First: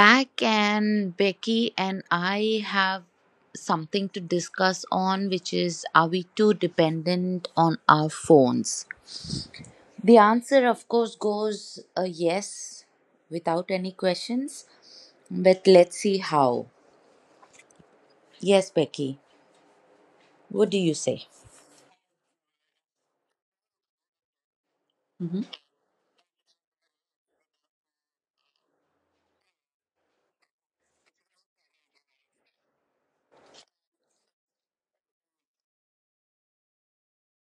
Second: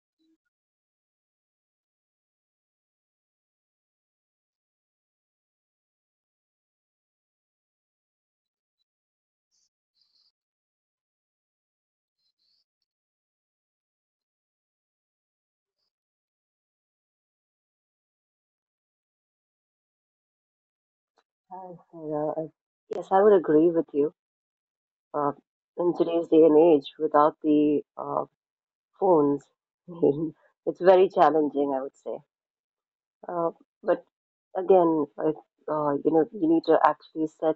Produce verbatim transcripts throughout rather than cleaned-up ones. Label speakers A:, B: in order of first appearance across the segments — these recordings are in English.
A: back, and Becky and I have something to discuss on, which is are we too dependent on our phones? The answer, of course, goes a yes without any questions, but let's see how. Yes, Becky, what do you say?
B: Hi, Sarah. I- uh, Yes, I would agree with you. Uh, in today's day and age, without the uh, phones, it's very challenging, I would say. Uh, but again, it, uh, you know, you need to actually set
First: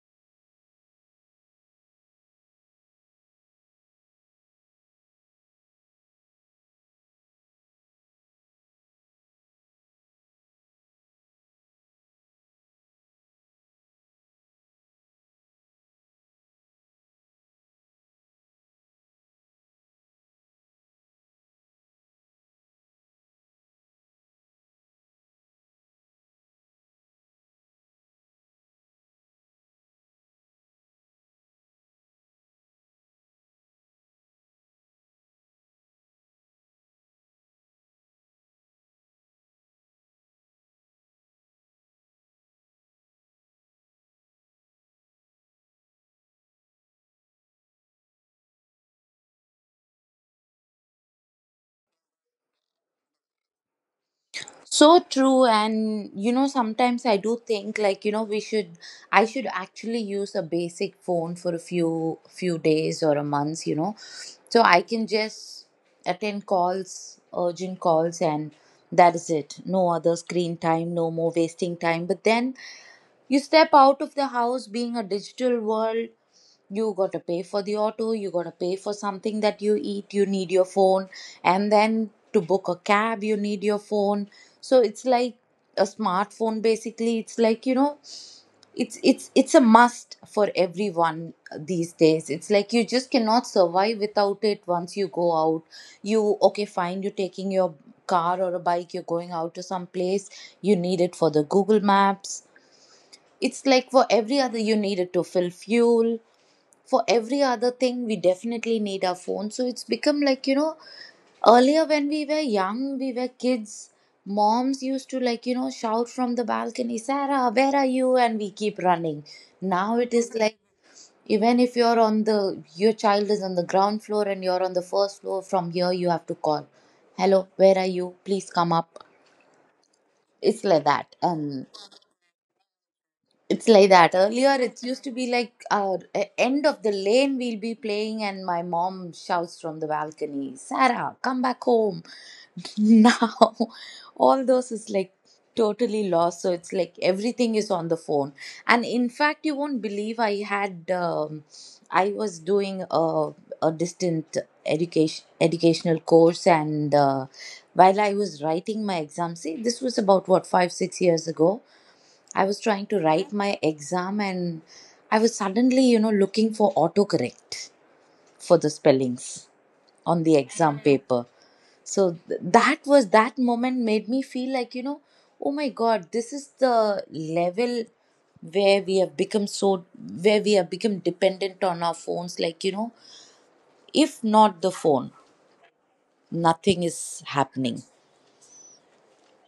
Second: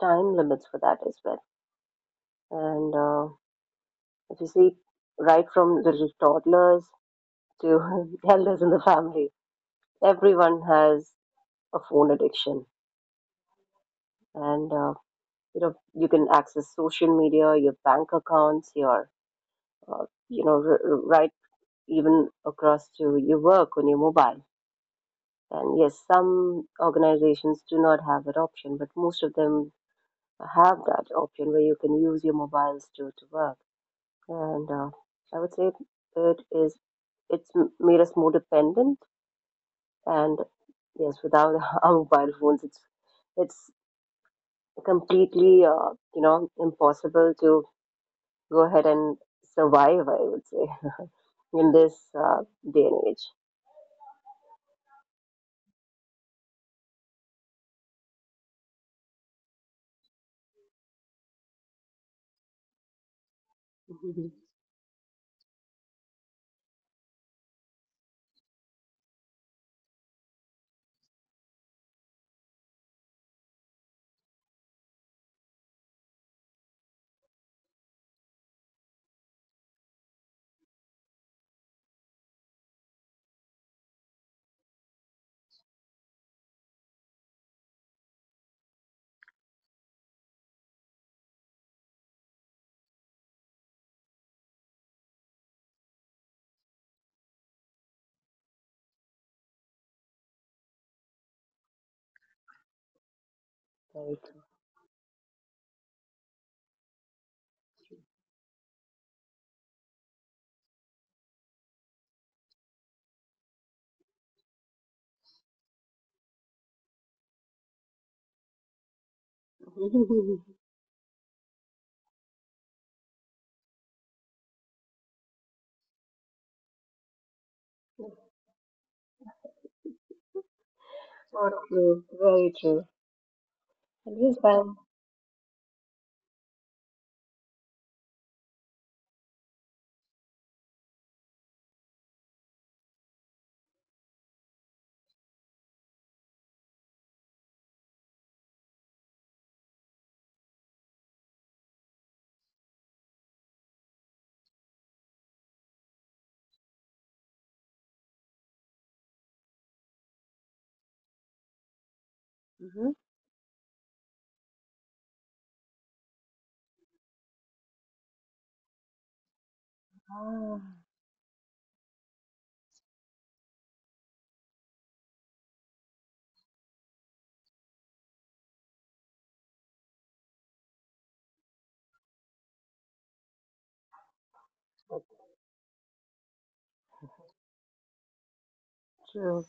B: time limits for that as well. And uh, If you see, right from little toddlers to elders in the family, everyone has a phone addiction, and uh, you know, you can access social media, your bank accounts, your uh, you know, r- r- right even across to your work on your mobile. And yes, some organizations do not have that option, but most of them have that option where you can use your mobiles to, to work. And uh, I would say it is it's m- made us more dependent. And yes, without our mobile phones, it's it's completely uh, you know impossible to go ahead and survive, I would say, in this uh, day and age.
A: So true, and you know, sometimes I do think like you know we should, I should actually use a basic phone for a few few days or a month, you know,
B: Mhm.
A: so I can just attend calls, urgent calls, and that is it. No other screen time, no more wasting time. But then you step out of the house being a digital world, you got to pay for the auto, you got to pay for something that you eat, you need your phone, and then to book a cab, you need your phone. So it's like a smartphone basically it's like you know it's it's it's a must for everyone these days. It's like you just cannot survive without it. Once you go out, you okay fine, you're taking your car or a bike, you're going out to some place, you need it for the Google Maps. It's like for
B: Very
A: every
B: true.
A: other you needed to fill fuel. For every other thing, we definitely need our phone. So it's become like, you know, earlier when we were young, we were kids, moms used to like, you know, shout from the balcony, Sarah, where are you? And we keep running. Now it is like, even if you're on the, your child is on the ground floor and you're on the first floor, from here you have to call, hello, where are you? Please come up. It's like that.
B: So
A: And
B: true. Very true.
A: it's like that.
B: And yes,
A: Earlier,
B: ma'am.
A: it used to be like uh, e- end of the lane we'll be playing, and my mom shouts from the balcony, "Sarah, come back home!" Now, all those is like totally lost. So it's like everything is on the phone. And in fact, you won't believe I had um, I was doing a a distant education educational course, and uh, while I was writing my exam, see, this was about what five six years ago. I was trying
B: Mm-hmm.
A: to write my exam and I was suddenly, you know, looking for autocorrect for the spellings on the
B: Ah,
A: exam paper. So th- that was that moment made me feel like, you know, oh my god, this is the level where we have become so where we have become dependent on our phones like, you know, if not the phone, nothing is happening.
B: true.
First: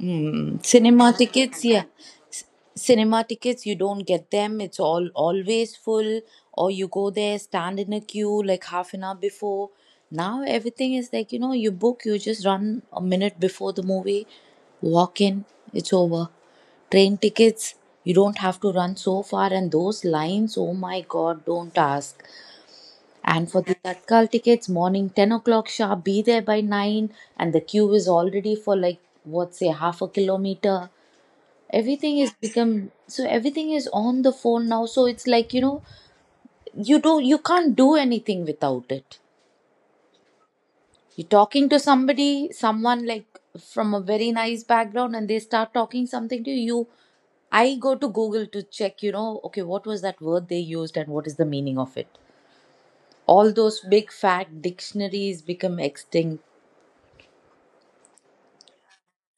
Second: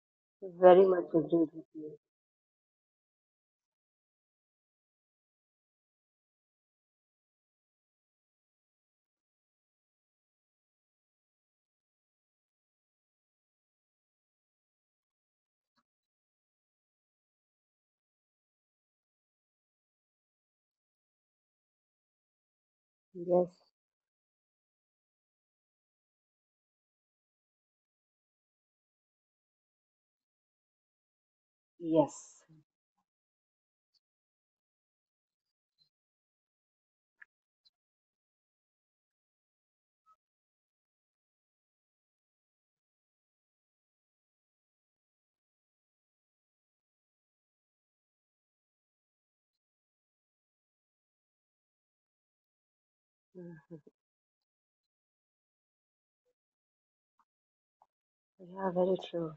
A: Mm,
B: Very
A: cinema
B: much agreed
A: tickets,
B: with
A: yeah.
B: you.
A: C- Cinema tickets, you don't get them. It's all always full, or you go there, stand in a queue like half an hour before. Now everything is like, you know, you book, you just run a minute before the movie, walk in, it's over. Train tickets, you don't have to run so far, and those lines, oh my god, don't ask. And for
B: Yes.
A: the Tatkal tickets, morning ten o'clock sharp, be there by nine. And the queue is already for like, what say, half a kilometer. Everything is
B: Yes.
A: become, so everything is on the phone now. So it's like, you know, you do, you can't do anything without it. You're talking to somebody, someone like from a very nice background and they start talking something to you. I go to Google to check, you know, okay, what was that word they used and what is the meaning of it? All
B: Mhm.
A: those big fat dictionaries become extinct.
B: Yeah, very true.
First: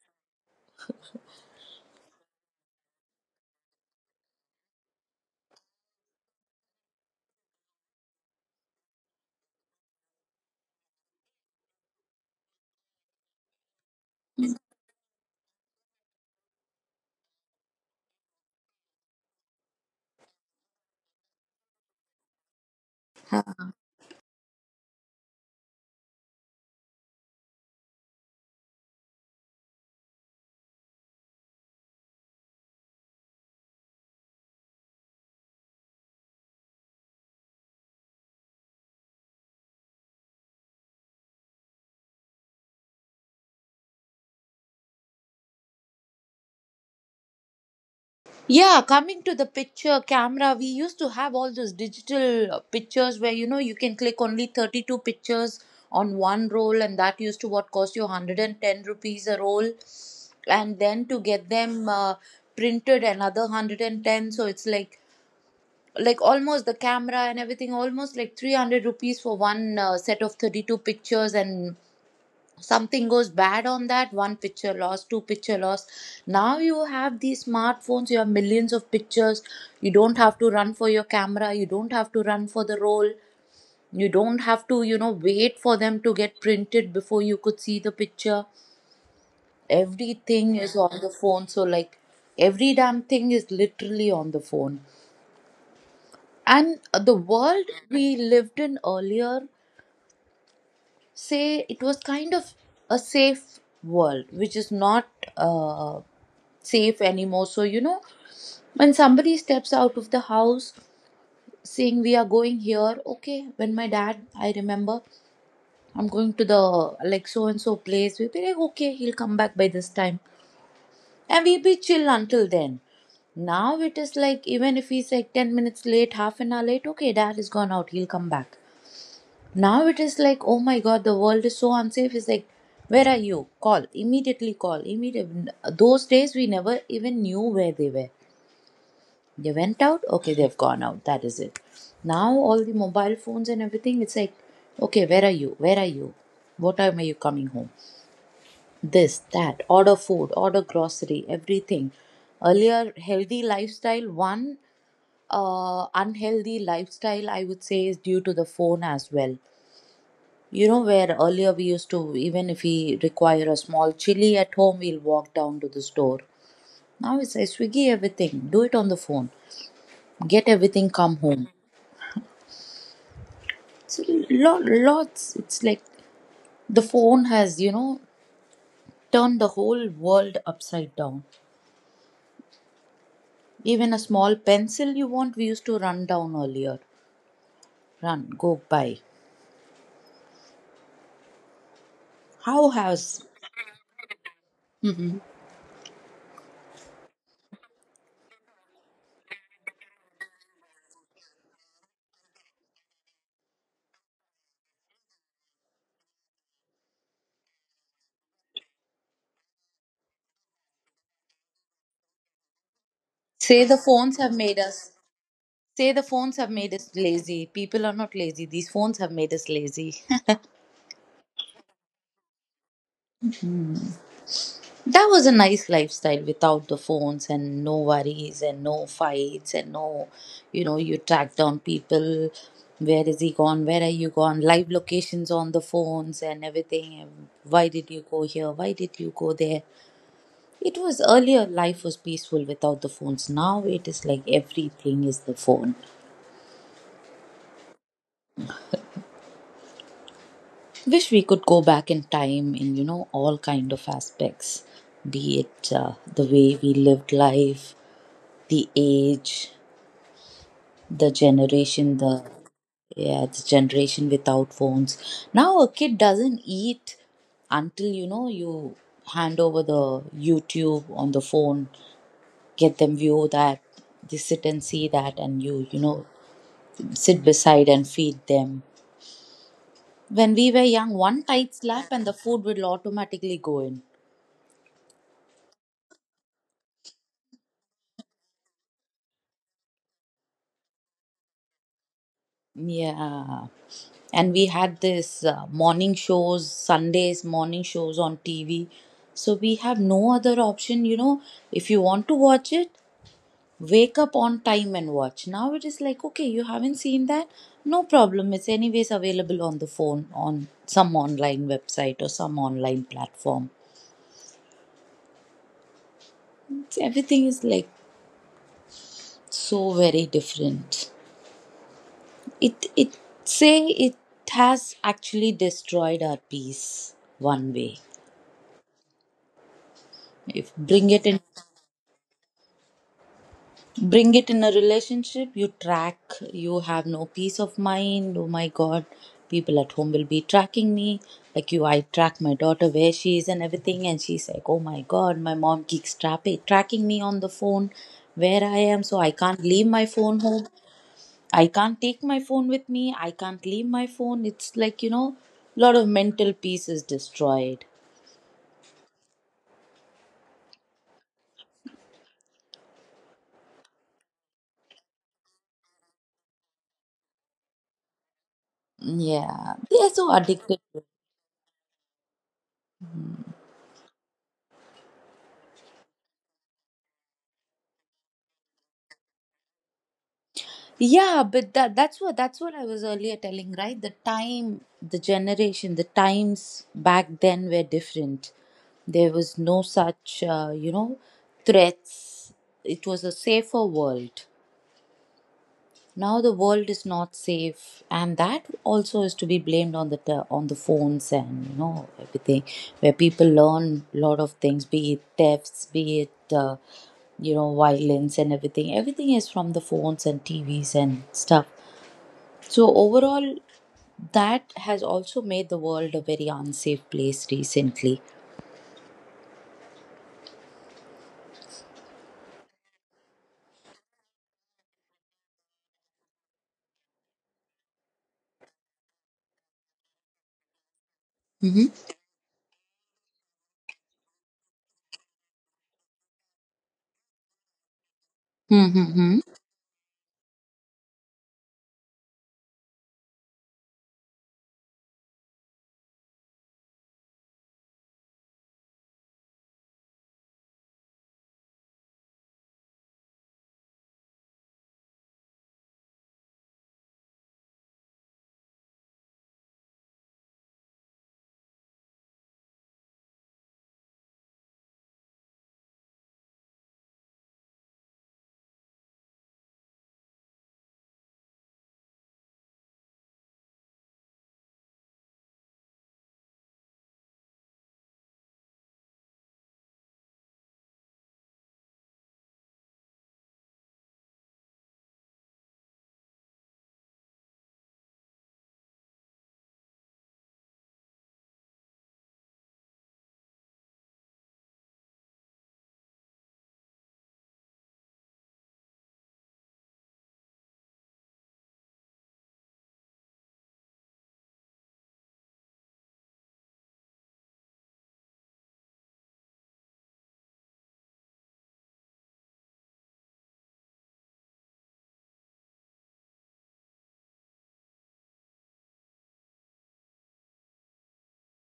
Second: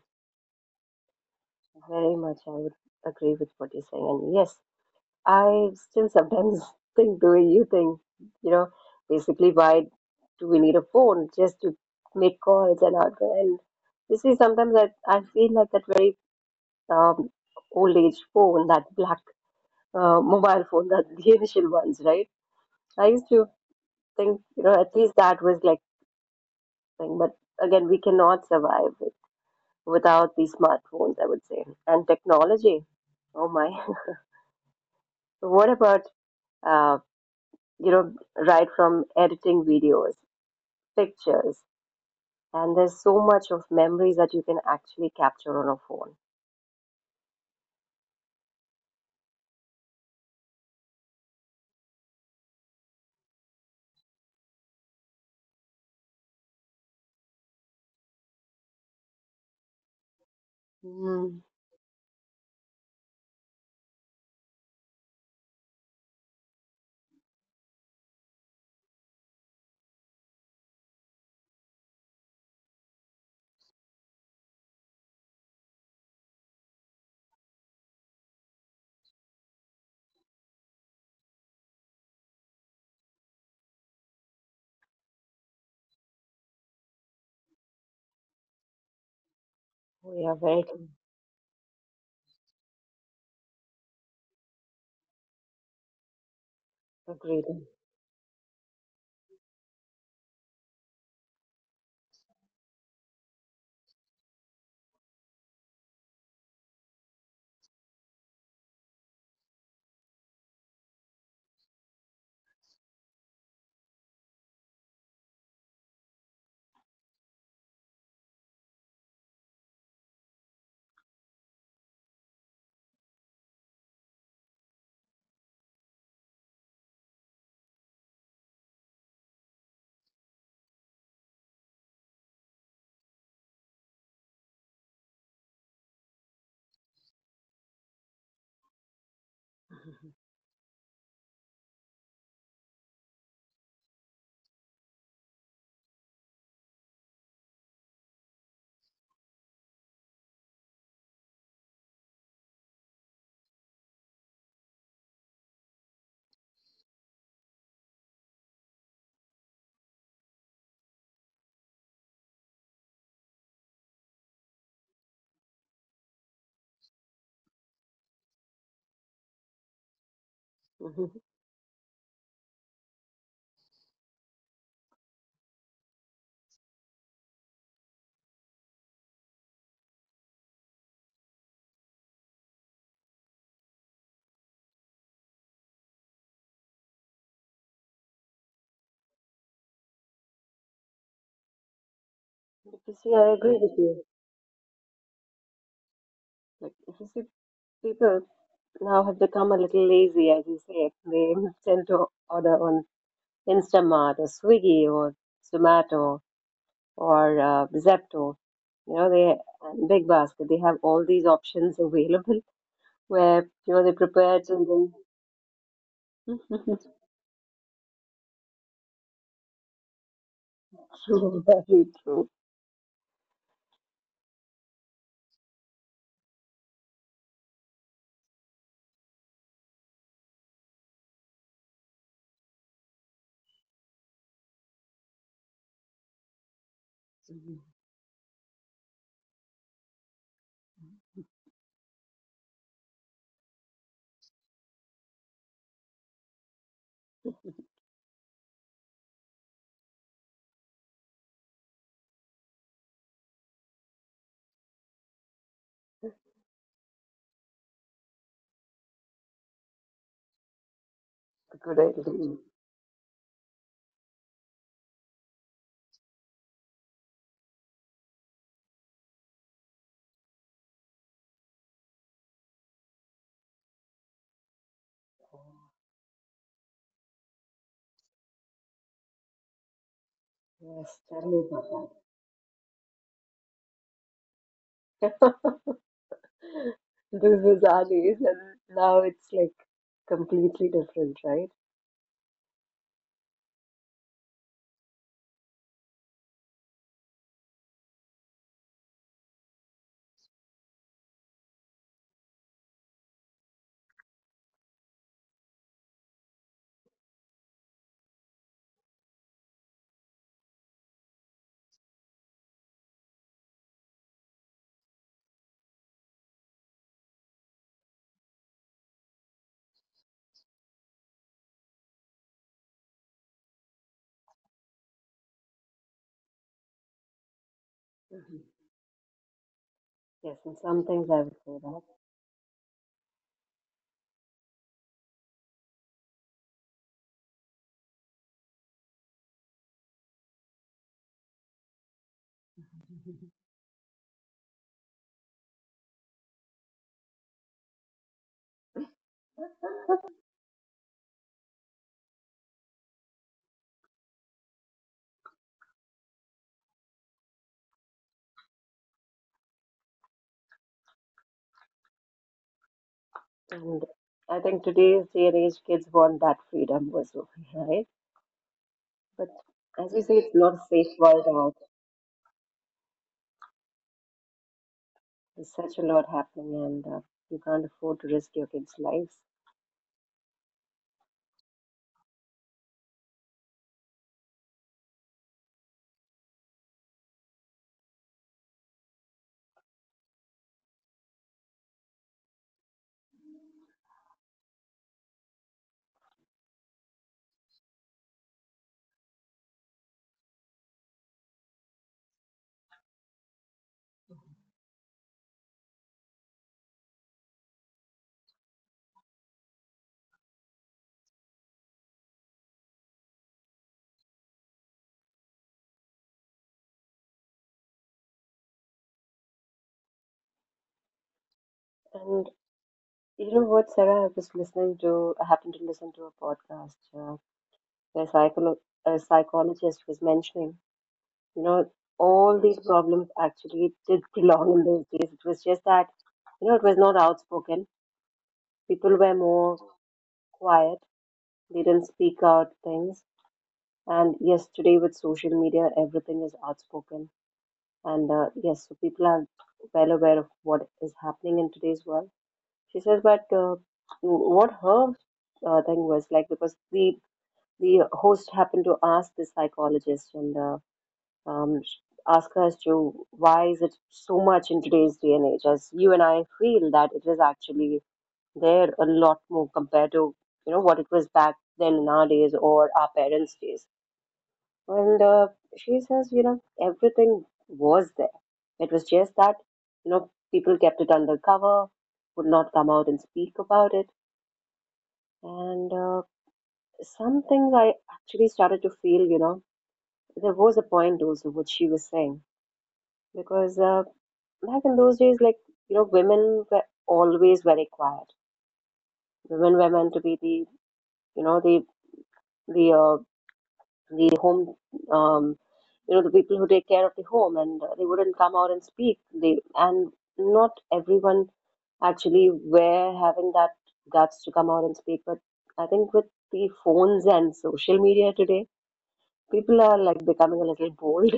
B: Very much I would agree with what you're saying. And yes, I still sometimes think the way you think, you know, basically why do we need a phone just to make calls and out there? And you see, sometimes I, I feel like that very um, old age phone, that black uh, mobile phone, that the initial ones, right? I used to think, you know, at least that was like thing, but again, we cannot survive with, without these smartphones, I would say, and technology. Oh my! What about uh, you know, right from editing videos, pictures, and there's so much of memories that you can actually capture on a phone.
A: Yeah, coming to the picture camera, we used to have all those digital uh, pictures where you know you can click only thirty-two pictures on one roll, and that used to what cost you one hundred ten rupees a roll, and then to
B: Mm,
A: get them uh, printed another one hundred ten. So it's like like almost the camera and everything almost like three hundred rupees for one uh, set of thirty-two pictures, and something goes bad on that, one picture loss, two picture loss. Now you have these smartphones, you have millions of pictures. You don't have to run for your camera, you don't have to run for the roll, you don't have to you know wait for them to get printed before you could see the picture.
B: we are
A: Everything
B: very
A: is
B: con-
A: on the phone, so like every damn thing is literally on the phone. And the world
B: agreed.
A: we lived in earlier, say it was kind of a safe world, which is not uh, safe anymore. So you know, when somebody steps out of the house saying we are going here, okay, when my dad, I remember, I'm going to the like so and so place, we'll be like okay, he'll come back by this time, and we'll be chill until then. Now it is like, even if he's like ten minutes late, half an hour late, okay, dad is gone out, he'll come back. Now it is like, oh my god, the world is so unsafe. It's like, where are you? Call immediately. Call immediately. Those days we never even knew where they were. They went out. Okay, they've gone out. That is it. Now all the mobile phones and everything. It's like, okay, where are you? Where are you? What time are you coming home? This, that, order food, order grocery, everything. Earlier, healthy lifestyle, one uh, unhealthy lifestyle, I would say, is due to the phone as well. You know, where earlier we used to, even if we require a small chili at home, we'll walk down to the store. Now it's like Swiggy everything. Do it on the phone. Get everything, come
B: Mhm.
A: home. It's lot, lots. It's like the phone has, you know, turned the whole world upside down. Even a small pencil you want, we used to run down earlier. Run, go buy. How has,
B: Because yeah, I agree with you. Like if you see people now have become a little lazy, as you say, they tend to order on Instamart or Swiggy or Zomato or uh, Zepto. You know, they and Big Basket. They have all these options available
A: say
B: where
A: the
B: you know
A: phones
B: they
A: have made
B: prepare it
A: us,
B: and then.
A: say the phones have made us lazy. People are not lazy. These phones have made us lazy.
B: True, very true.
A: That was a nice lifestyle without the phones and no worries and no fights and no, you know, you track down people. Where is he gone? Where are you gone? Live locations on the phones and everything. And why did you go here? Why did you go there? It was earlier life was peaceful without the phones. Now it is like everything is the phone. Wish we could go back in time in you know all kind of aspects, be it uh, the way we lived life, the age, the generation, the
B: Greatly.
A: yeah the generation without phones. Now a kid doesn't eat until you know you hand over the YouTube on the phone, get them view that, they sit and see that, and you you know sit beside and feed them. When we were young, one
B: Yes, tell
A: tight
B: me
A: slap and the
B: about
A: food will automatically go in.
B: that. This is our days, and now it's like completely different, right?
A: Yeah. And we had this uh, morning shows, Sundays morning shows on T V. So we have no other option, you know. If you want to watch it, wake up on time and watch. Now it is like, okay, you haven't seen that? No problem. It's anyways available on the phone, on some online website or some online platform. It's Everything is like so very different. It it say it has actually destroyed our peace one way.
B: Hmm.
A: If
B: Yes, and
A: bring it
B: some
A: in,
B: things I would say
A: bring it in a relationship, you track, you have no peace of mind. Oh my god, people at home will be tracking me, like you, I track my daughter where she is and
B: that.
A: everything, and she's like oh my god, my mom keeps trapping tracking me on the phone where I am. So I can't leave my phone home, I can't take my phone with me, I can't leave my phone. It's like you know a lot of mental peace is destroyed.
B: And I think today's day and age, kids want that freedom also, right? But
A: Yeah, they're so
B: as you say, it's
A: addicted.
B: not a safe world out. There's such a lot happening, and uh, you can't afford to risk your kids' lives.
A: Yeah, but that that's what that's what I was earlier telling, right? The time, the generation, the times back then were different. There was no such, uh, you know, threats. It was a safer world. Now the world is not safe, and that also is to be blamed on the te- on the phones and you know everything, where people learn a lot of things, be it thefts, be it uh, you know violence and everything. Everything is from the phones and T Vs and stuff. So overall, that has also made the world a very unsafe place recently.
B: And you know what, Sarah? I was listening to, I happened to listen to a podcast uh, the psycholo- a psychologist was mentioning. You know, all these problems actually did belong in those days. It was just that, you know, it was not outspoken. People
A: Mm-hmm.
B: were more quiet. They didn't speak out things. And yes, today with social media, everything is outspoken. And uh, Yes, so people are well aware of what is happening in today's world. She says, but uh, what her uh, thing was like, because the the host happened to ask the psychologist and uh, um, ask as to why is it so much in today's day and age? As you and I feel that it is actually there a lot more compared to you know what it was back then in our days or our parents' days. And uh, She says, you know, everything was there. It was just that you know people kept it undercover, would not come out and speak about it. And uh, Some things I actually started to feel, you know, there was a point also what she was saying because. Uh, Back in those days, like, you know, women were always very quiet. Women were meant to be the, you know, the, the, uh, the home, um, you know, the people who take care of the home and uh, they wouldn't come out and speak. They, and not everyone actually were having that guts to come out and speak. But I think with the phones and social media today, people are like becoming a little bold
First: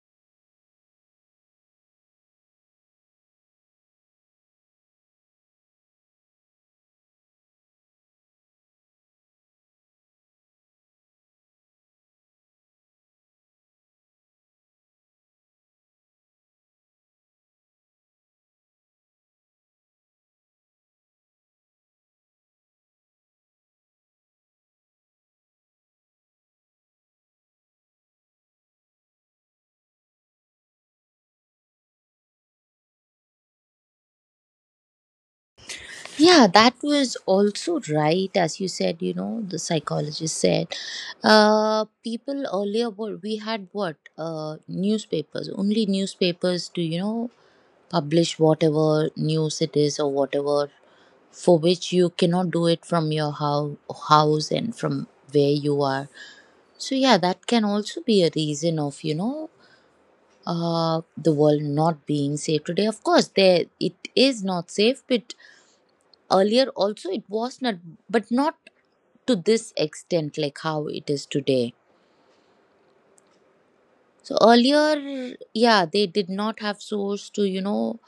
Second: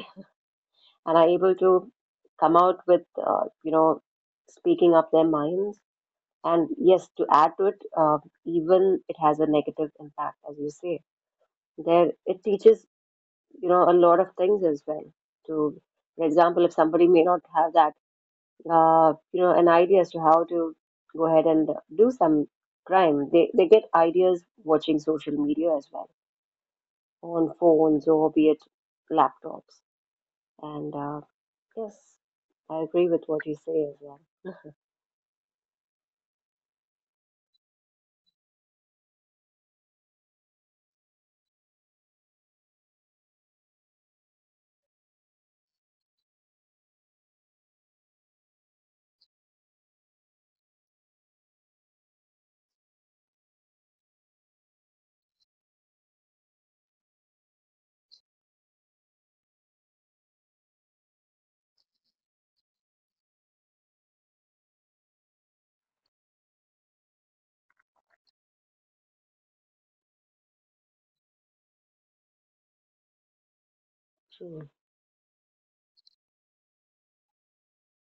B: and are able to come out with, uh, you know, speaking up their minds. And yes, to add to it, uh, even it has a negative impact, as you say. There, it teaches, you know, a lot of things as well. To, for example, if somebody may not have that, uh, you know, an idea as to how to go ahead and do some crime, they they get ideas watching social media as well on phones or be it laptops. And uh, Yes, I agree with what you say as well.
A: Yeah, that was also right, as you said, you know, the psychologist said. Uh, people earlier were, we had what? Uh, newspapers, only newspapers to, you know, publish whatever news it is or whatever, for which you cannot do it from your hou- house and from where you are. So, yeah, that can also be a reason of, you know, uh, the world not being safe today. Of course, there it is not safe, but earlier also it was not, but not to this extent like how it is today. So
B: Hmm.
A: earlier, yeah, they did not have source to you know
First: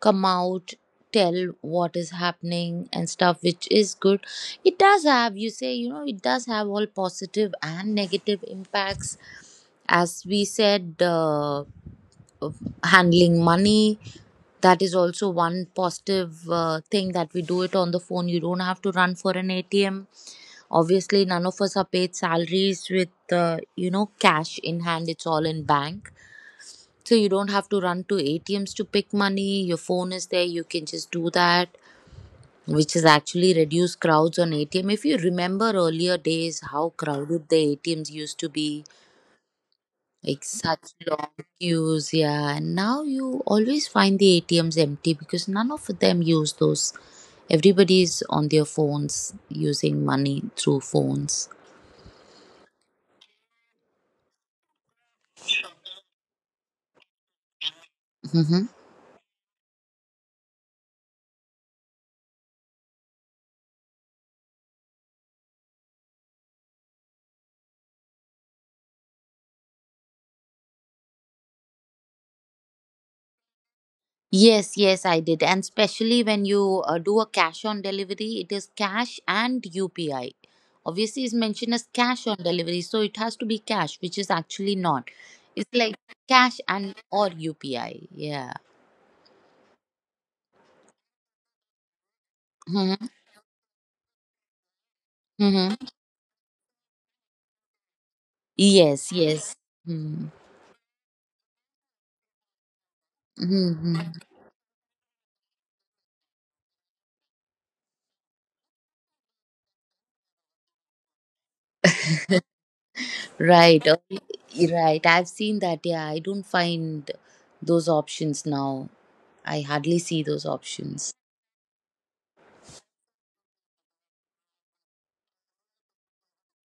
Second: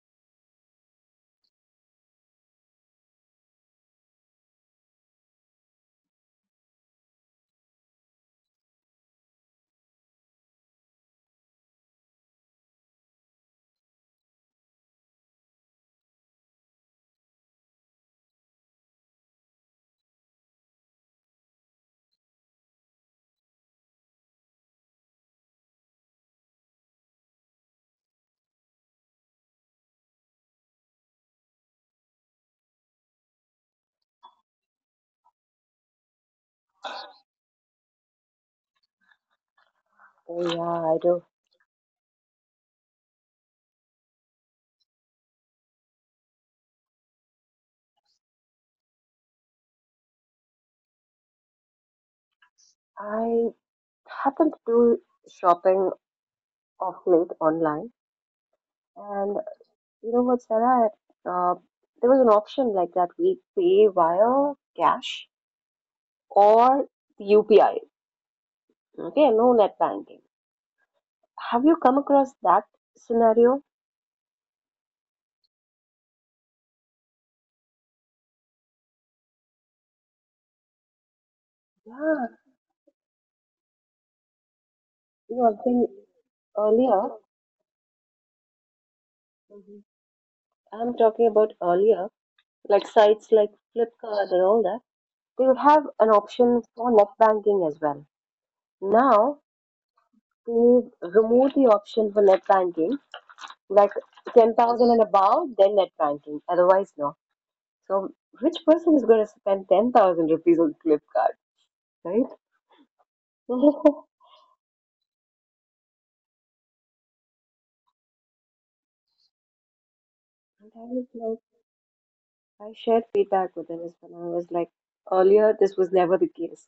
A: come out, tell what is happening and stuff, which is good. It does have, you say, you know it does have all positive and negative impacts. As we said, uh, of handling money, that is also one positive uh, thing, that we do it on the phone. You don't have to run for an atm. Obviously, none of us are paid salaries with, uh, you know, cash in hand. It's all in bank. So you don't have to run to A T Ms to pick money. Your phone is there. You can just do that, which has actually reduced crowds on A T M. If you remember earlier days, how crowded the A T Ms used to be,
B: So
A: like
B: yeah,
A: such
B: I do.
A: long queues. Yeah, and now you always find the A T Ms empty because none of them use those. Everybody's on their phones using money through phones.
B: I happen to do shopping of late online.
A: Hmm.
B: And you know what, Sarah? Uh, there was an option like that. We pay via cash or U P I. Okay, no net banking. Have you come across that scenario?
A: Yes, yes, I did. And especially when you uh, do a cash on delivery, it is cash and U P I. Obviously, it's mentioned as
B: Yeah,
A: cash on delivery, so it has to be cash, which is actually not.
B: you know, I'm
A: It's
B: saying
A: like cash and
B: earlier.
A: or U P I. Yeah.
B: Mhm. I'm talking about earlier, like
A: Mm-hmm.
B: sites like Flipkart and all that. They would
A: Mm-hmm.
B: have an option for net banking as well.
A: Yes,
B: Now
A: yes. Mm-hmm.
B: they remove the option for net banking like
A: Mm-hmm.
B: ten thousand and above, then net banking. Otherwise, no. So, which person is going to spend ten thousand rupees on Flipkart, right? And
A: Right.
B: I
A: Oh, right. I've seen that. Yeah, I don't find those options now. I hardly see those
B: was
A: options.
B: like, I shared feedback with him as well. I was like, earlier this was never the case.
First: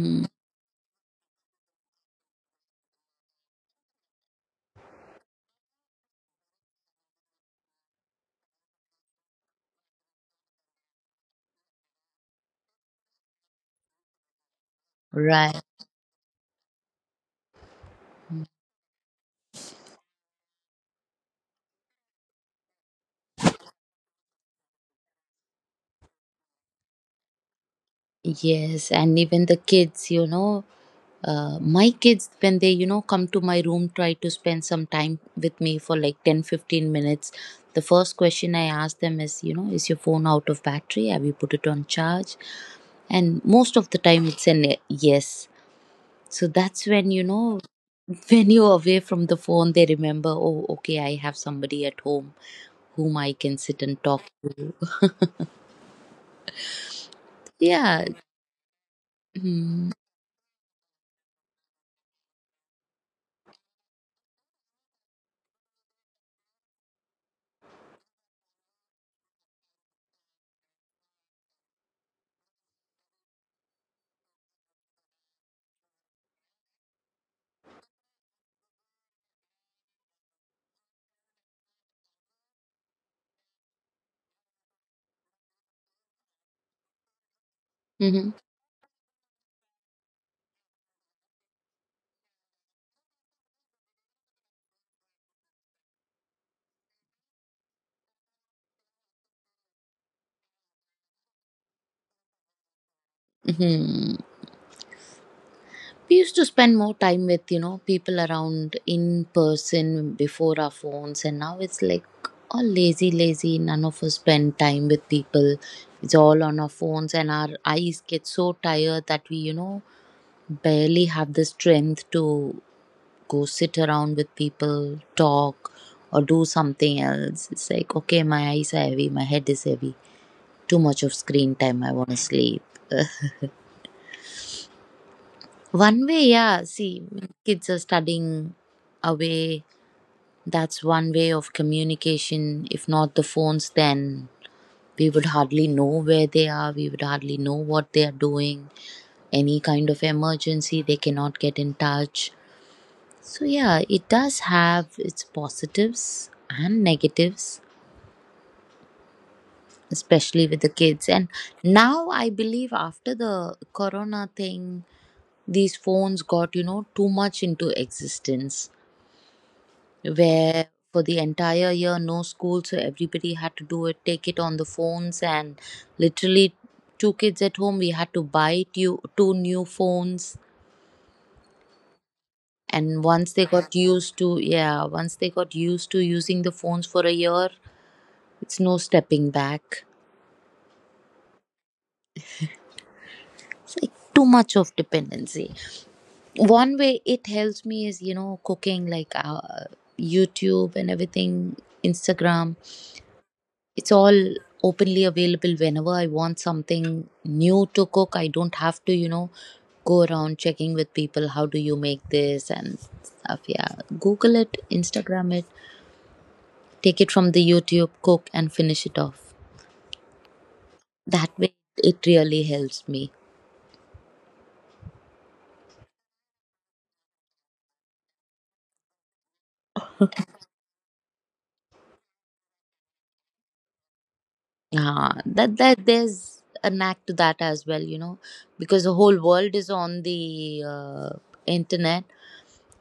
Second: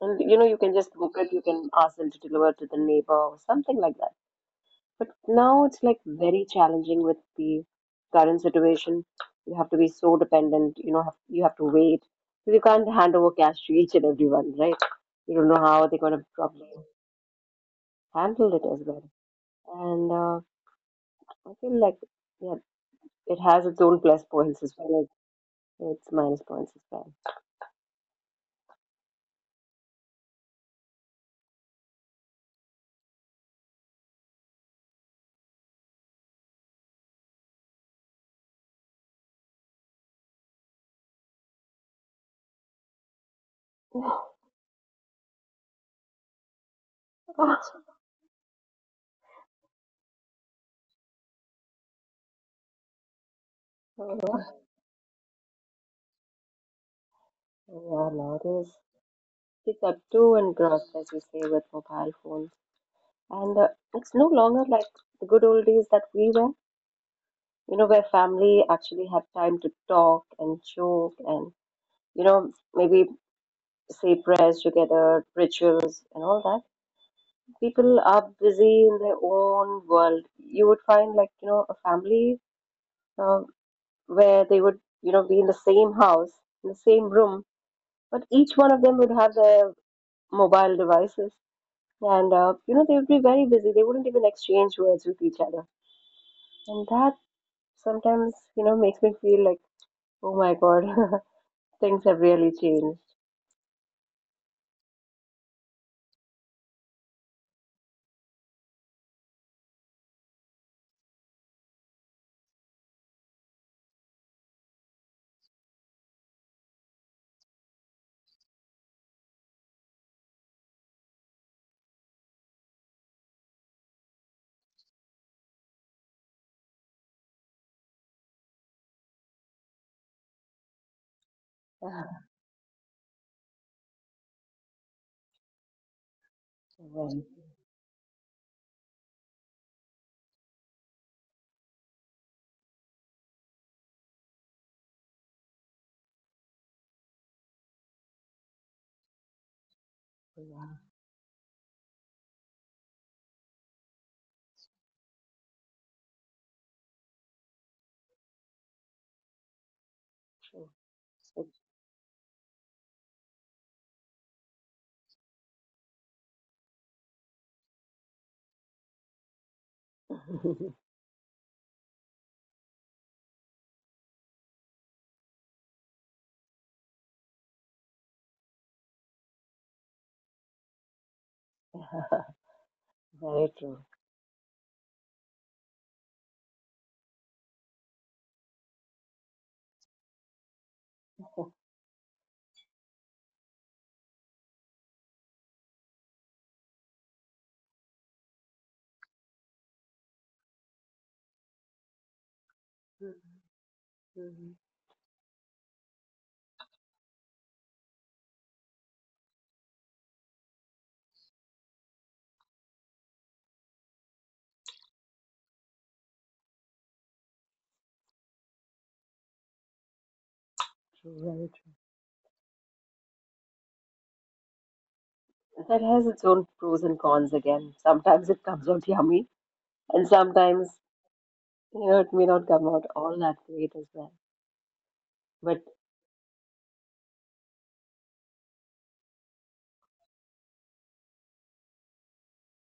B: And you know, you can just book it, you can ask them to deliver to the neighbor or something like that. But now it's like very challenging with the current situation. You have to be so dependent, you know, have, you have to wait. You can't hand over cash to each and everyone, right? You don't know
A: Right.
B: how they're going to probably handle it as well. And uh, I feel like, yeah, it has its own plus points as well as its minus points as well.
A: Yes, and even the kids, you know, uh, my kids, when they, you know, come to my room, try to spend some time with me for like ten, fifteen minutes. The first question I ask them is, you know, is your phone out of battery? Have you put it on charge? And most of the time it's an yes. So that's when, you know, when you're away from the phone, they remember, oh, okay, I have somebody at home whom I can sit and
B: Oh,
A: talk.
B: oh,
A: Yeah.
B: yeah, nowadays it's
A: Mm-hmm.
B: up to and gross, as you say, with mobile phones. And uh, It's no longer like the good old days that we were, you know, where family actually had time to talk and joke and, you know, maybe say prayers together, rituals and all that. People are busy in their own world. You would find like, you know, a family uh, where they would, you know, be in the same house, in the same room, but
A: Mm-hmm.
B: each one of them would have their mobile devices. And, uh, you know, they would be very busy. They wouldn't even exchange words with each other. And that sometimes, you know, makes me feel like, oh my God, things have really changed.
A: Mm-hmm. We used to spend more time with, you know people around in person before our phones, and now it's like all lazy, lazy. None of us spend time with people. It's all on our phones, and our eyes get so tired that we, you know barely have the strength to go sit around with people, talk, or do something else. It's like, okay, my eyes are heavy, my head is heavy, too much of screen time, I want to
B: Yeah.
A: sleep. One way, yeah,
B: So
A: see,
B: when
A: kids are studying away. That's one way of communication. If not the phones, then we would hardly know where they are, we would hardly know what they are doing. Any kind of
B: people
A: emergency,
B: are
A: they cannot get in touch. So, yeah, it does have its positives and negatives, especially with
B: True.
A: the kids. And
B: It's
A: now I believe after the corona thing, these phones got, you know, too much into existence, where for the entire year no school, so everybody had to do it, take it on the phones, and literally two kids at home, we had to buy two, two new phones. And once they
B: very
A: got
B: true.
A: used to, yeah, once they got used to using the phones for a year, it's no stepping back.
B: Mhm.
A: Too much of dependency. One way it helps me is, you know, cooking, like, uh, youtube and everything, instagram, it's all openly available. Whenever I want something new to cook, I don't have to, you know, go around checking with people how do you make this and stuff. Yeah, google it, instagram it, take it from the youtube, cook and finish it off.
B: True,
A: That
B: very
A: way
B: true.
A: it really helps me.
B: That has its own pros and cons again. Sometimes it comes out yummy, and sometimes, you know, it may not come out all that great as well.
A: uh, that
B: But
A: that there's a knack to that as well, you know, because the whole world is on the uh, internet.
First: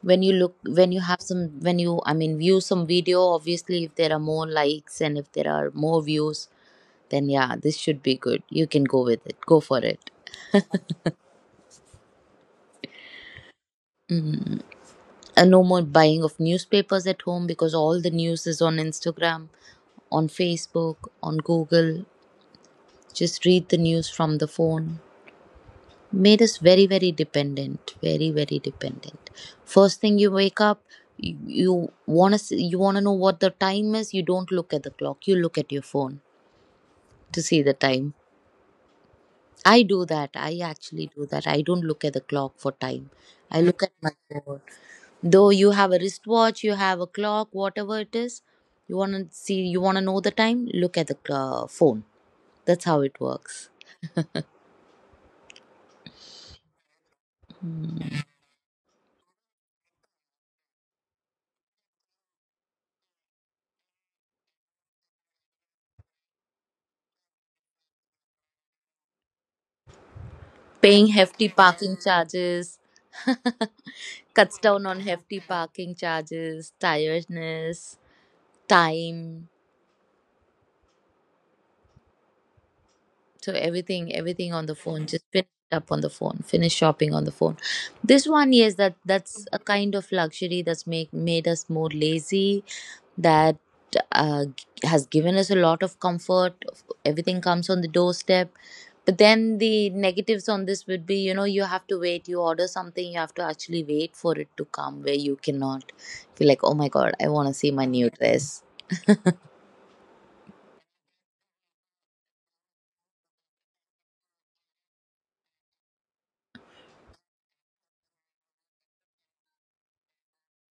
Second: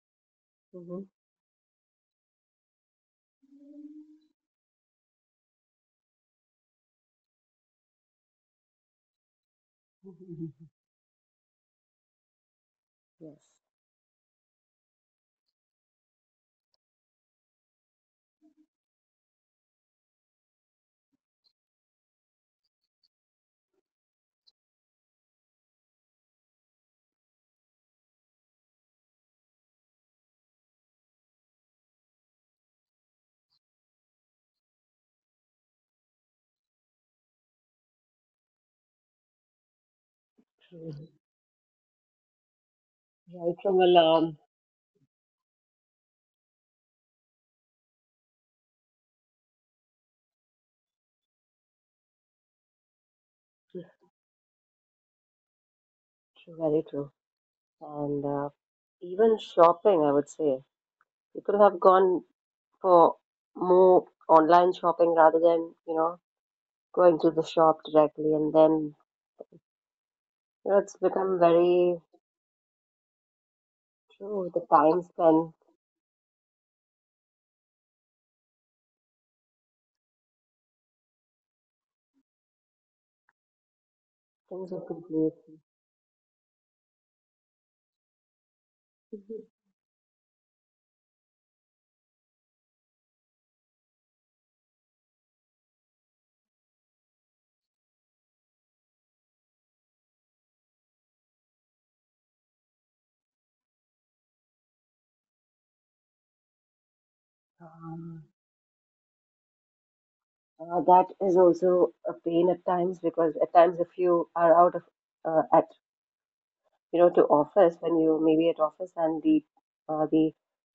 A: When you look, when you
B: Mhm.
A: have some, when you, I mean, view some video, obviously if there are more likes and if there are more views, then yeah, this should be good, you can go with it, go for it.
B: Mhm. Yes,
A: Hmm. And no more buying of newspapers at home, because all the news is on instagram, on facebook, on google. Just read the news from the phone. Made us very, very dependent, very, very dependent. First thing you wake up, you, you want to, you want to know what the time is, you don't look at the clock, you look at your phone to see the time. I do that. I actually
B: true.
A: do that. I don't look at the clock for time.
B: Right
A: I
B: from
A: look at my
B: alarm.
A: phone. Though you have a wristwatch, you have a clock, whatever it is, you want to see, you want to know the time, look at the uh, phone. That's how it works.
B: True, very true. And uh, Even shopping, I would say, people have gone for more online shopping rather than you know going to the shop directly and then you know it's
A: Paying
B: become
A: hefty parking
B: very
A: charges.
B: true the
A: Cuts down
B: time
A: on hefty
B: spent
A: parking charges, tiredness, time. So everything, everything on
B: things
A: the
B: are
A: phone. Just finish
B: completely
A: it up on the phone. Finish shopping on the phone. This one, yes, that that's a kind of luxury that's make made us more lazy. That uh, g- has given us a lot of comfort. Everything comes on the doorstep. But then the negatives on this would be, you know, you have to wait. You order something, you have to actually wait for it to come, where you cannot be like, oh my god, I want to see my new
B: um,
A: dress.
B: uh, that is also a pain at times because at times if you are out of uh, at you know to office when you maybe at office and the uh, the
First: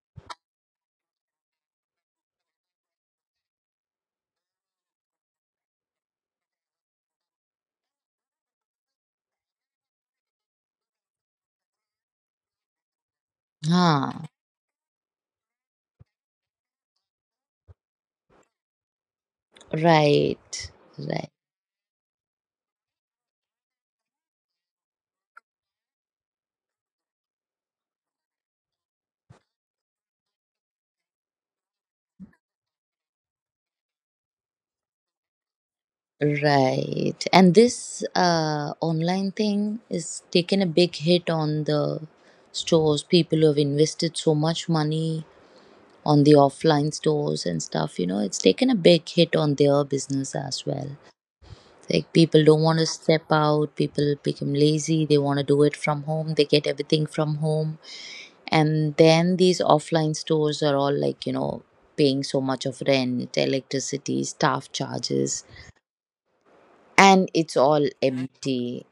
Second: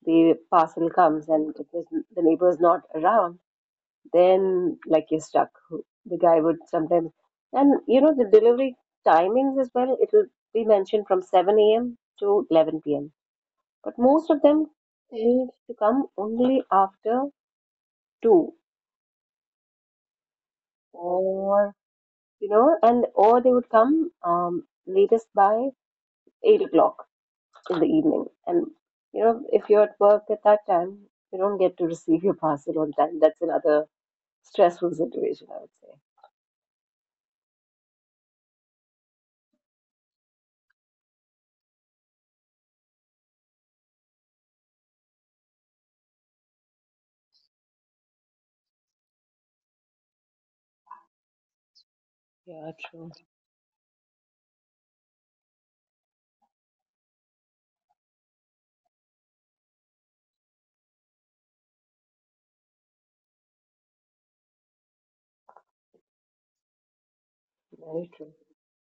B: the parcel comes and it was the neighbor's not around then like you're stuck. The guy would sometimes, and you know, the delivery timings as well, it will be mentioned from seven a m to eleven p m. But
A: Ah,
B: most of them tend to come only after two
A: right, right.
B: or, you know, and or they would come um, latest by eight o'clock in the evening. And, you know, if you're at work at that time, you don't get to receive your parcel on time. That's another stressful situation, I would say.
A: Right. And this uh, online thing is taken a big hit on the stores. People who have invested so much money on the offline stores and stuff, you know, it's taken a big hit on their business as well. Like, people don't
B: Yeah,
A: want to
B: true.
A: step out, people become lazy, they want to do it from home, they get everything from home. And then these offline stores are all like, you know, paying so much of rent, electricity, staff charges, and it's all
B: Very true.
A: empty.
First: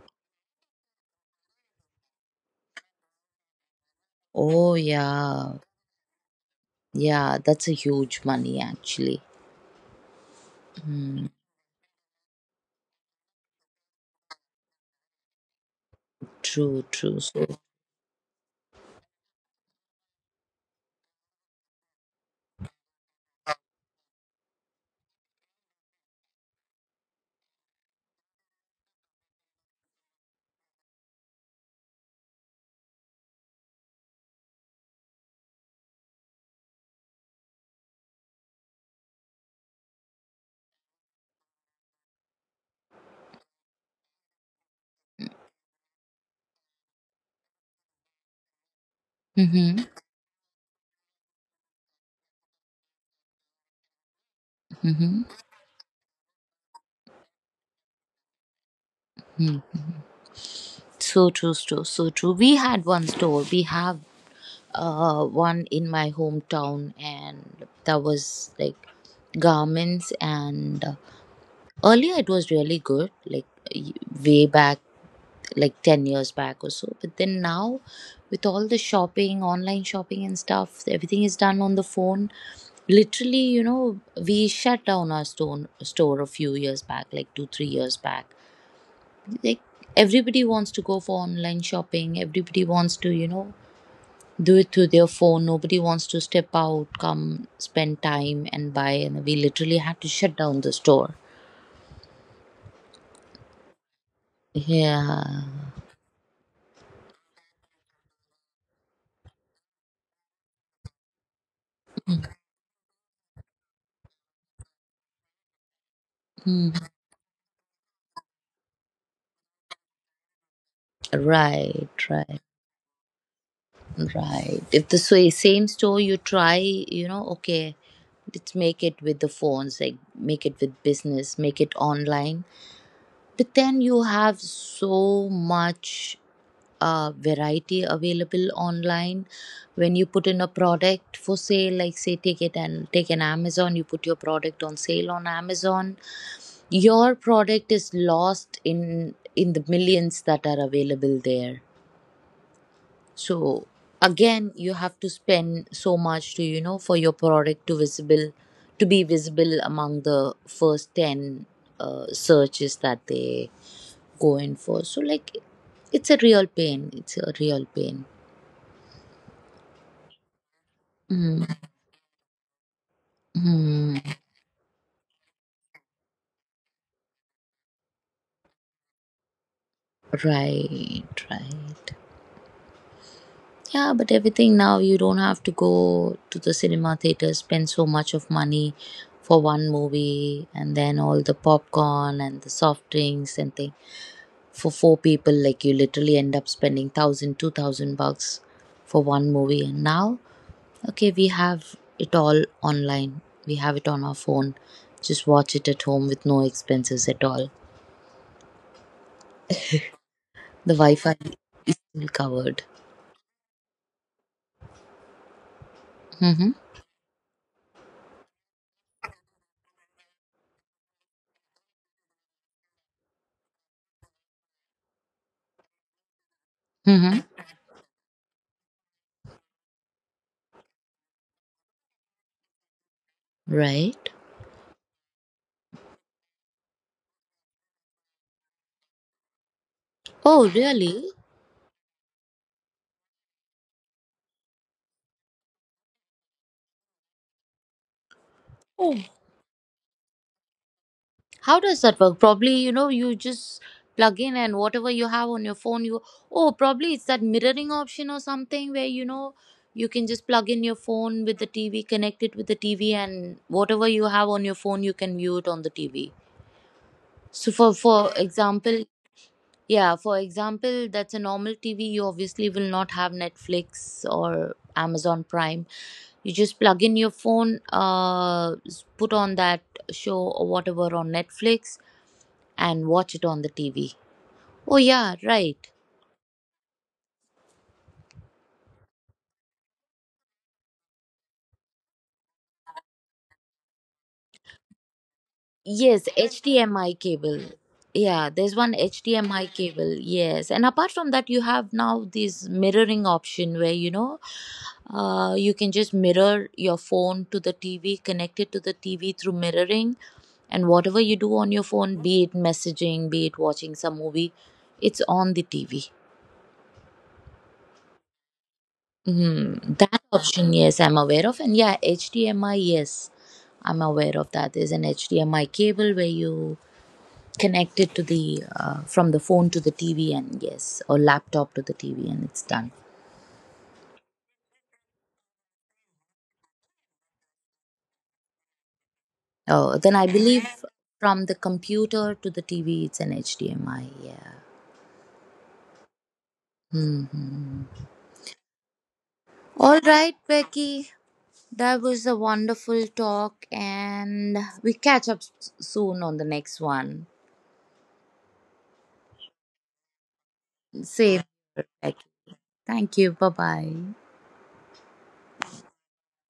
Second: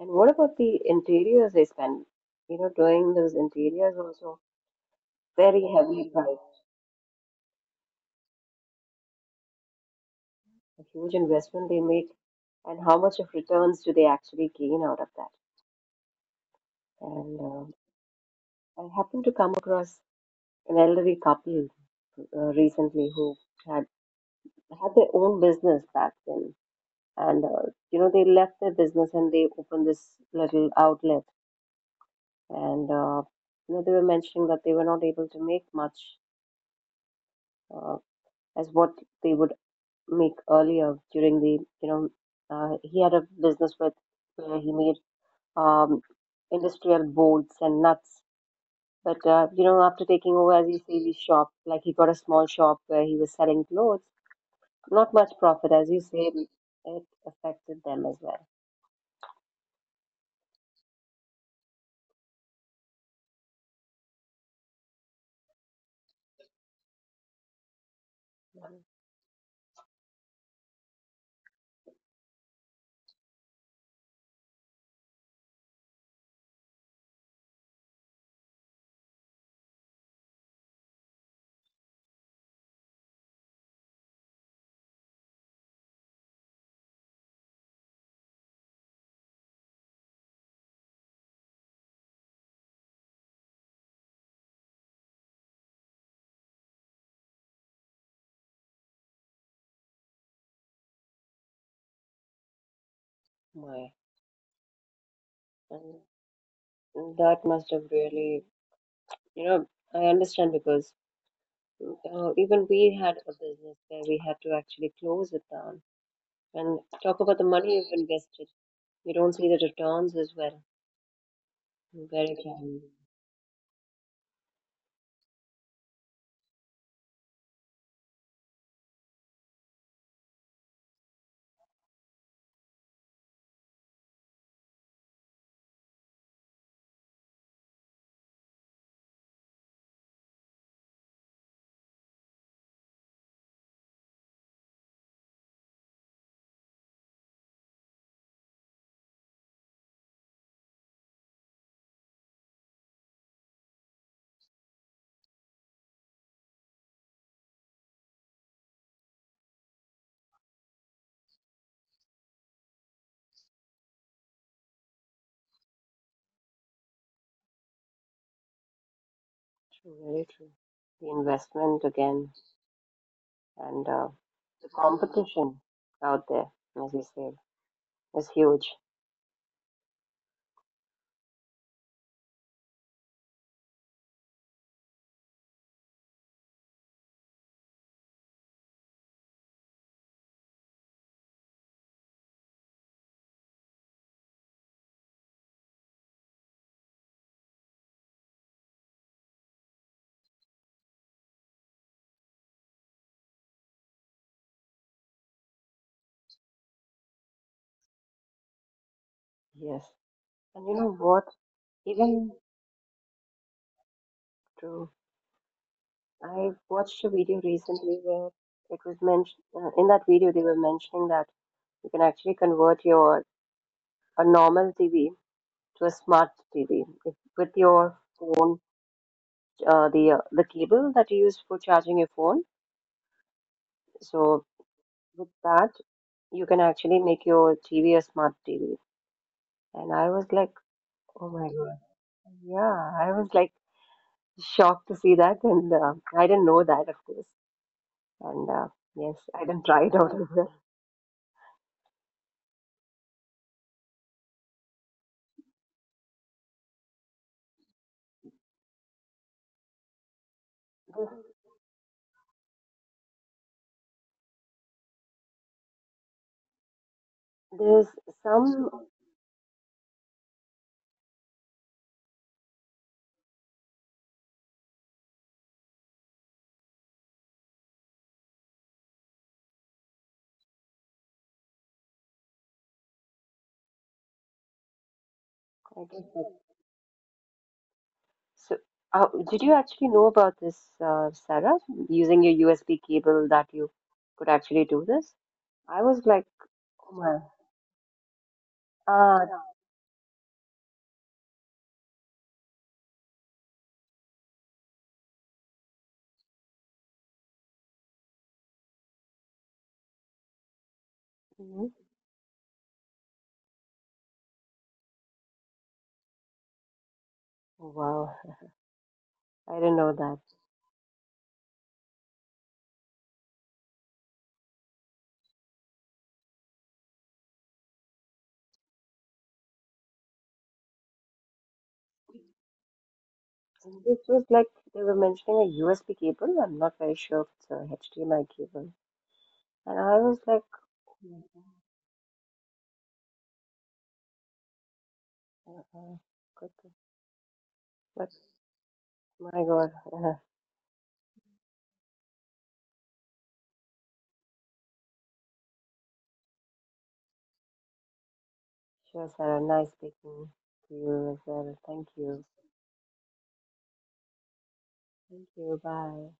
B: And what about the interiors they spend? You know, doing those interiors also
A: Oh, yeah.
B: very heavily priced,
A: Yeah, that's a huge money actually.
B: a huge
A: Mm,
B: investment they make, and how much of returns do they actually gain out of that?
A: true, true.
B: And
A: So,
B: uh, I happened to come across an elderly couple uh, recently who had had their own business back then, and uh, you know they left their business and they opened this little outlet, and uh, you know they were mentioning that they were not able to make much uh, as what they would make earlier during the you know uh, he had a business with where he made um, industrial bolts and nuts, but uh, you know
A: hmm,
B: after taking over as you say the shop like he got a small shop where he was selling clothes, not
A: hmm,
B: much profit as you say, it affected them as well.
A: so true, so, so true. We had one store. We have uh, one in my hometown, and that was like garments. And uh, earlier it was really good, like, y- way back, like ten years back or so, but then now, with all the shopping, online shopping and stuff, everything is done on the phone. Literally, you know, we shut down our store store a few years back, like two three years back. Like, everybody wants to go for online shopping, everybody wants to, you know, do it through their phone, nobody wants to step out, come, spend time and buy, and we literally had to shut down the store.
B: My,
A: Yeah.
B: and that must have really, you know, I understand because uh, even we had a business where we had to actually close it down
A: Hmm.
B: and talk about the money you've invested. You don't see the returns as well.
A: Right,
B: Very
A: right.
B: true.
A: Right. If the sa- same store you try, you know, okay, let's make it with the phones, like make it with business, make it online. But then you have so much uh, variety available online. When you put in a product for sale, like say take it and take an Amazon, you put your product on sale on Amazon. Your product is lost in in the millions that are available there. So again, you have to spend so much to, you know, for your product to visible, to be visible among the first ten uh, searches that they go in for. So, like, it's a real pain, it's a real pain.
B: True, very true. The investment again and
A: Hmm.
B: uh, the competition out there, as you said, is huge.
A: Right, right. Yeah, but everything now, you don't have to go to the cinema theater, spend so much of money for one movie, and then all the popcorn and the soft drinks and thing. For four people, like, you literally end up spending thousand, two thousand bucks for one movie. And now, okay, we have it all online, we have it on our phone, just watch it at home with no expenses at all.
B: Yes.
A: The
B: And you know
A: wi-fi
B: what?
A: is
B: Even
A: covered.
B: true.
A: Mm-hmm.
B: I watched a video recently where it was mentioned, uh, in that video, they were mentioning that you can actually convert your a normal T V to a smart T V
A: Mm-hmm.
B: if, with your phone, uh, the uh, the cable that you use for charging your phone.
A: Right.
B: So with that you can actually make your T V a smart T V. And I
A: Oh
B: was like,
A: really.
B: oh my god, yeah, I was like shocked to see that, and uh, I didn't know that, of course. And
A: Oh.
B: uh, Yes, I didn't try it out as well.
A: How does that work? Probably, you know, you just plug in and whatever you have on your phone, you, oh, probably it's that mirroring option or something, where, you know, you can just plug in your phone with the T V, connect it with the T V, and whatever you have on your phone, you can view it on the T V. So for
B: There's
A: for example,
B: some,
A: yeah, for example, that's a normal T V. You obviously will not have Netflix or Amazon Prime. You just plug in your phone, uh, s- put on that show or whatever on Netflix, and watch it on the T V. Oh, yeah, right.
B: I guess, that- so uh, did you actually know about this, uh, Sarah, using your U S B cable that you could actually do this? I
A: Yes,
B: was like,
A: H D M I
B: oh my,
A: cable. Yeah, there's one
B: uh,
A: H D M I cable. Yes. And apart from that, you have now this mirroring option where, you know, uh, you can just mirror your phone to the T V, connect it to the T V through mirroring. And whatever you do on your
B: mhm.
A: phone, be it messaging, be it watching some movie, it's on the T V.
B: Wow,
A: Hmm.
B: I didn't
A: That
B: know that.
A: option, yes, I'm aware of. And yeah, H D M I, yes, I'm aware of that. There's an H D M I cable where you connect it to the uh, from the phone to the T V, and yes, or laptop to the T V, and it's done.
B: And this was like they were mentioning a U S B cable. I'm not very sure if it's a H D M I cable.
A: Oh,
B: And
A: then
B: I
A: I
B: was
A: believe
B: like,
A: from the computer to the T V, it's an H D M I. Yeah.
B: uh-uh, good.
A: Mm-hmm.
B: But my God,
A: All right, Becky. That was a wonderful talk, and we catch up s- soon on the next one.
B: she has had a nice speaking to you
A: Safe,
B: as well. Thank
A: Becky.
B: you.
A: Thank you. Bye bye.
B: Thank you. Bye.